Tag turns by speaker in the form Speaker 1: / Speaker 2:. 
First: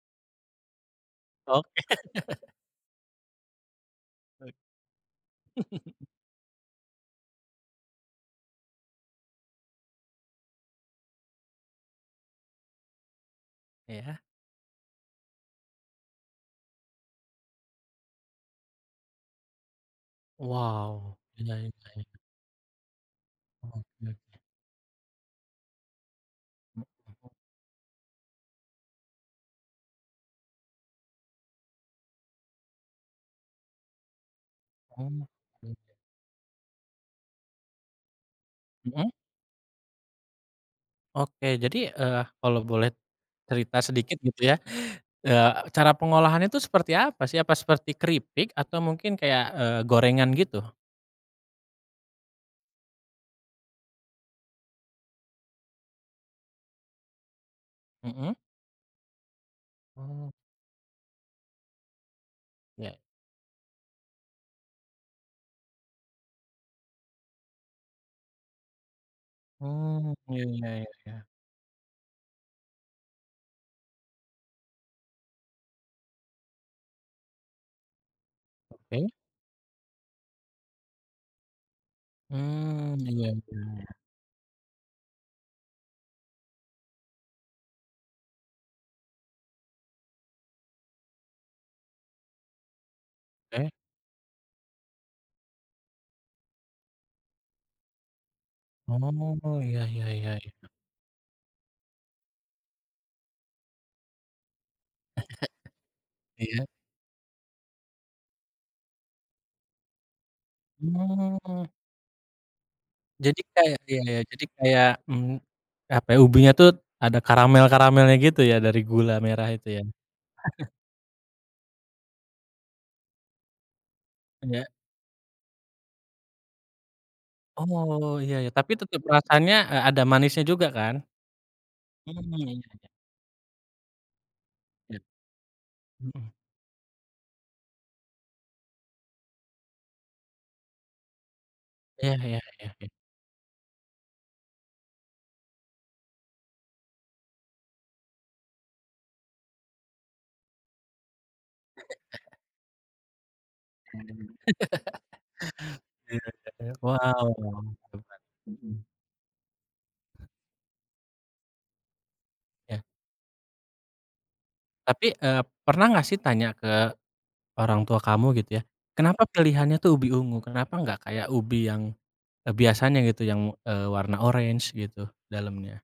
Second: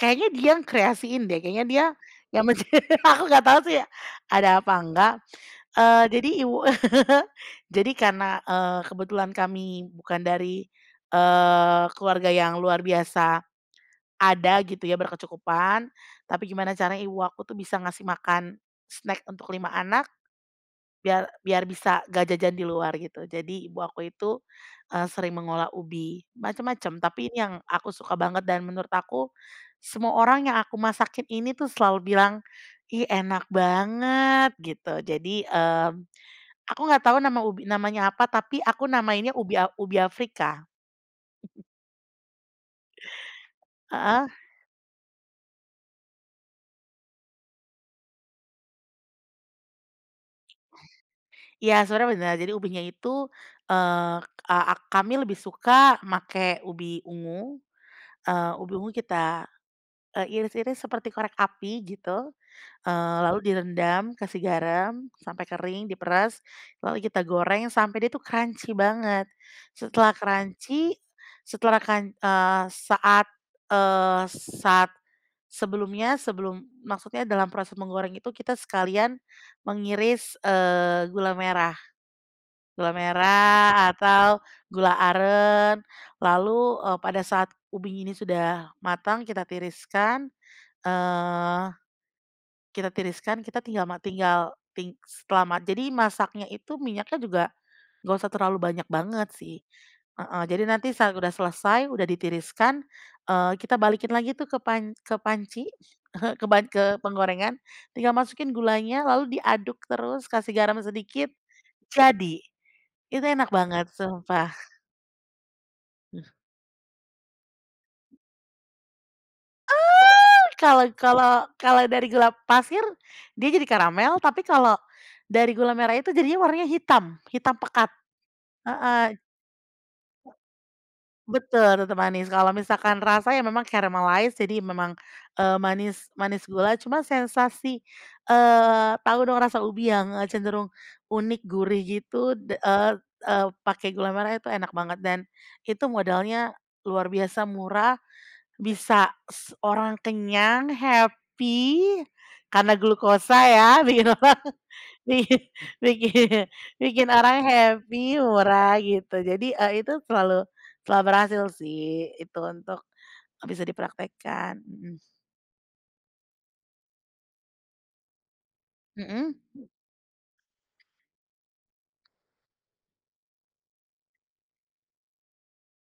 Speaker 1: Kayaknya dia yang kreasiin deh, kayanya
Speaker 2: Oke.
Speaker 1: dia, yang mence aku nggak tau sih,
Speaker 2: Hoi.
Speaker 1: ada apa enggak, eee, jadi ibu, jadi karena, eee, kebetulan kami bukan dari, eee, keluarga yang luar biasa,
Speaker 2: Ya.
Speaker 1: ada gitu ya, berkecukupan, tapi gimana caranya ibu aku tuh bisa ngasih makan snack untuk 5 anak,
Speaker 2: Wow,
Speaker 1: biar
Speaker 2: iya
Speaker 1: biar
Speaker 2: iya
Speaker 1: bisa
Speaker 2: iya.
Speaker 1: ngga jajan di luar, gitu. Jadi ibu aku itu,
Speaker 2: Oke.
Speaker 1: eee, sering mengolah ubi,
Speaker 2: Oh
Speaker 1: macem-macem tapi
Speaker 2: o
Speaker 1: ini yang aku suka banget dan menurut aku, semua orang yang aku masakin ini tuh selalu bilang, "ih enak banget" gitu
Speaker 2: Oh,
Speaker 1: jadi,
Speaker 2: oke.
Speaker 1: eee, aku nggak tahu nama ubi namanya apa tapi aku
Speaker 2: Mhm.
Speaker 1: namainnya ubi a ubi Afrika.
Speaker 2: Oke, jadi, eee, kalo boleh cerita sedikit
Speaker 1: Heeh.
Speaker 2: gitu ya, eee, cara pengolahan itu seperti apa sih, apa seperti keripik atau mungkin kayak, eee, gorengan gitu?
Speaker 1: Ya sebenarnya benar, jadi ubinya itu, eee, ak kami lebih suka pake ubi ungu,
Speaker 2: Mhm.
Speaker 1: eee, ubi ungu kita, e
Speaker 2: Ooo.
Speaker 1: iris-iris seperti korek api gitu.
Speaker 2: Ya.
Speaker 1: Eee, lalu direndam, kasih garam, sampai kering, diperas, lalu kita goreng sampai dia tuh crunchy banget. Setelah
Speaker 2: Oh, iya ya ya
Speaker 1: crunchy
Speaker 2: ya.
Speaker 1: setelah crun eee, saat, eee, saat sebelumnya, sebelum maksudnya dalam proses menggoreng itu kita
Speaker 2: Oke.
Speaker 1: sekalian mengiris, eee, gula merah gula
Speaker 2: Mhm, iya ya
Speaker 1: merah
Speaker 2: ya.
Speaker 1: atau gula aren lalu, e pada saat ubi ini sudah matang kita tiriskan. Eee, tiriskan, kita
Speaker 2: Oke.
Speaker 1: tinggal mati tinggal, ti selama jadi masaknya itu minyaknya juga, nggak usah terlalu banyak banget
Speaker 2: Oh,
Speaker 1: sih
Speaker 2: ya ya ya
Speaker 1: heeh, jadi
Speaker 2: ya.
Speaker 1: nanti saat udah selesai, udah ditiriskan, eee, kita balikin lagi tuh ke pan ke panci, ke
Speaker 2: Iya.
Speaker 1: ban ke penggorengan, tinggal masukin gulanya lalu diaduk terus, kasih garam sedikit,
Speaker 2: Oh.
Speaker 1: jadi. Itu
Speaker 2: Jadi
Speaker 1: enak
Speaker 2: kayak
Speaker 1: banget,
Speaker 2: ya ya, jadi
Speaker 1: sumpah.
Speaker 2: kayak mhm. Apa,
Speaker 1: Mh
Speaker 2: ubinya tuh, ada karamel-karamelnya gitu ya, dari gula merah itu ya?
Speaker 1: Eee, kalau kalau kalau dari gula pasir dia jadi karamel, tapi
Speaker 2: Ya.
Speaker 1: kalau dari gula merah itu jadinya warnanya hitam hitam pekat
Speaker 2: Oh, ya ya. Tapi tetep
Speaker 1: heeh.
Speaker 2: rasanya, eee, ada manisnya juga kan?
Speaker 1: Betul tetep manis.
Speaker 2: Mhm, ya
Speaker 1: Kalau
Speaker 2: ya.
Speaker 1: misalkan rasa ya memang caramalize, jadi memang,
Speaker 2: Ya.
Speaker 1: eee, manis
Speaker 2: Mhm.
Speaker 1: manis gula cuma sensasi, eee, tau dong rasa ubi yang cenderung unik gurih
Speaker 2: Ya
Speaker 1: gitu
Speaker 2: ya
Speaker 1: d
Speaker 2: ya ya.
Speaker 1: eee eee, pake gula merah itu enak banget. Dan, itu modalnya luar biasa murah, bisa se orang kenyang happy, karena glukosa ya bikin orang i
Speaker 2: Iya
Speaker 1: bikin
Speaker 2: ya ya.
Speaker 1: bikin
Speaker 2: Wow
Speaker 1: orang
Speaker 2: wow, hitam kan
Speaker 1: happy,
Speaker 2: mhm.
Speaker 1: murah gitu. Jadi itu, eee, selalu selalu berhasil sih itu untuk,
Speaker 2: Ya.
Speaker 1: bisa dipraktekkan. Mhm.
Speaker 2: Tapi, eee, pernah nggak sih, tanya ke orang tua kamu gitu ya, kenapa
Speaker 1: Mhm.
Speaker 2: pilihannya tuh ubi ungu, kenapa nggak kayak ubi yang biasanya gitu yang, eee, warna orange gitu, dalamnya?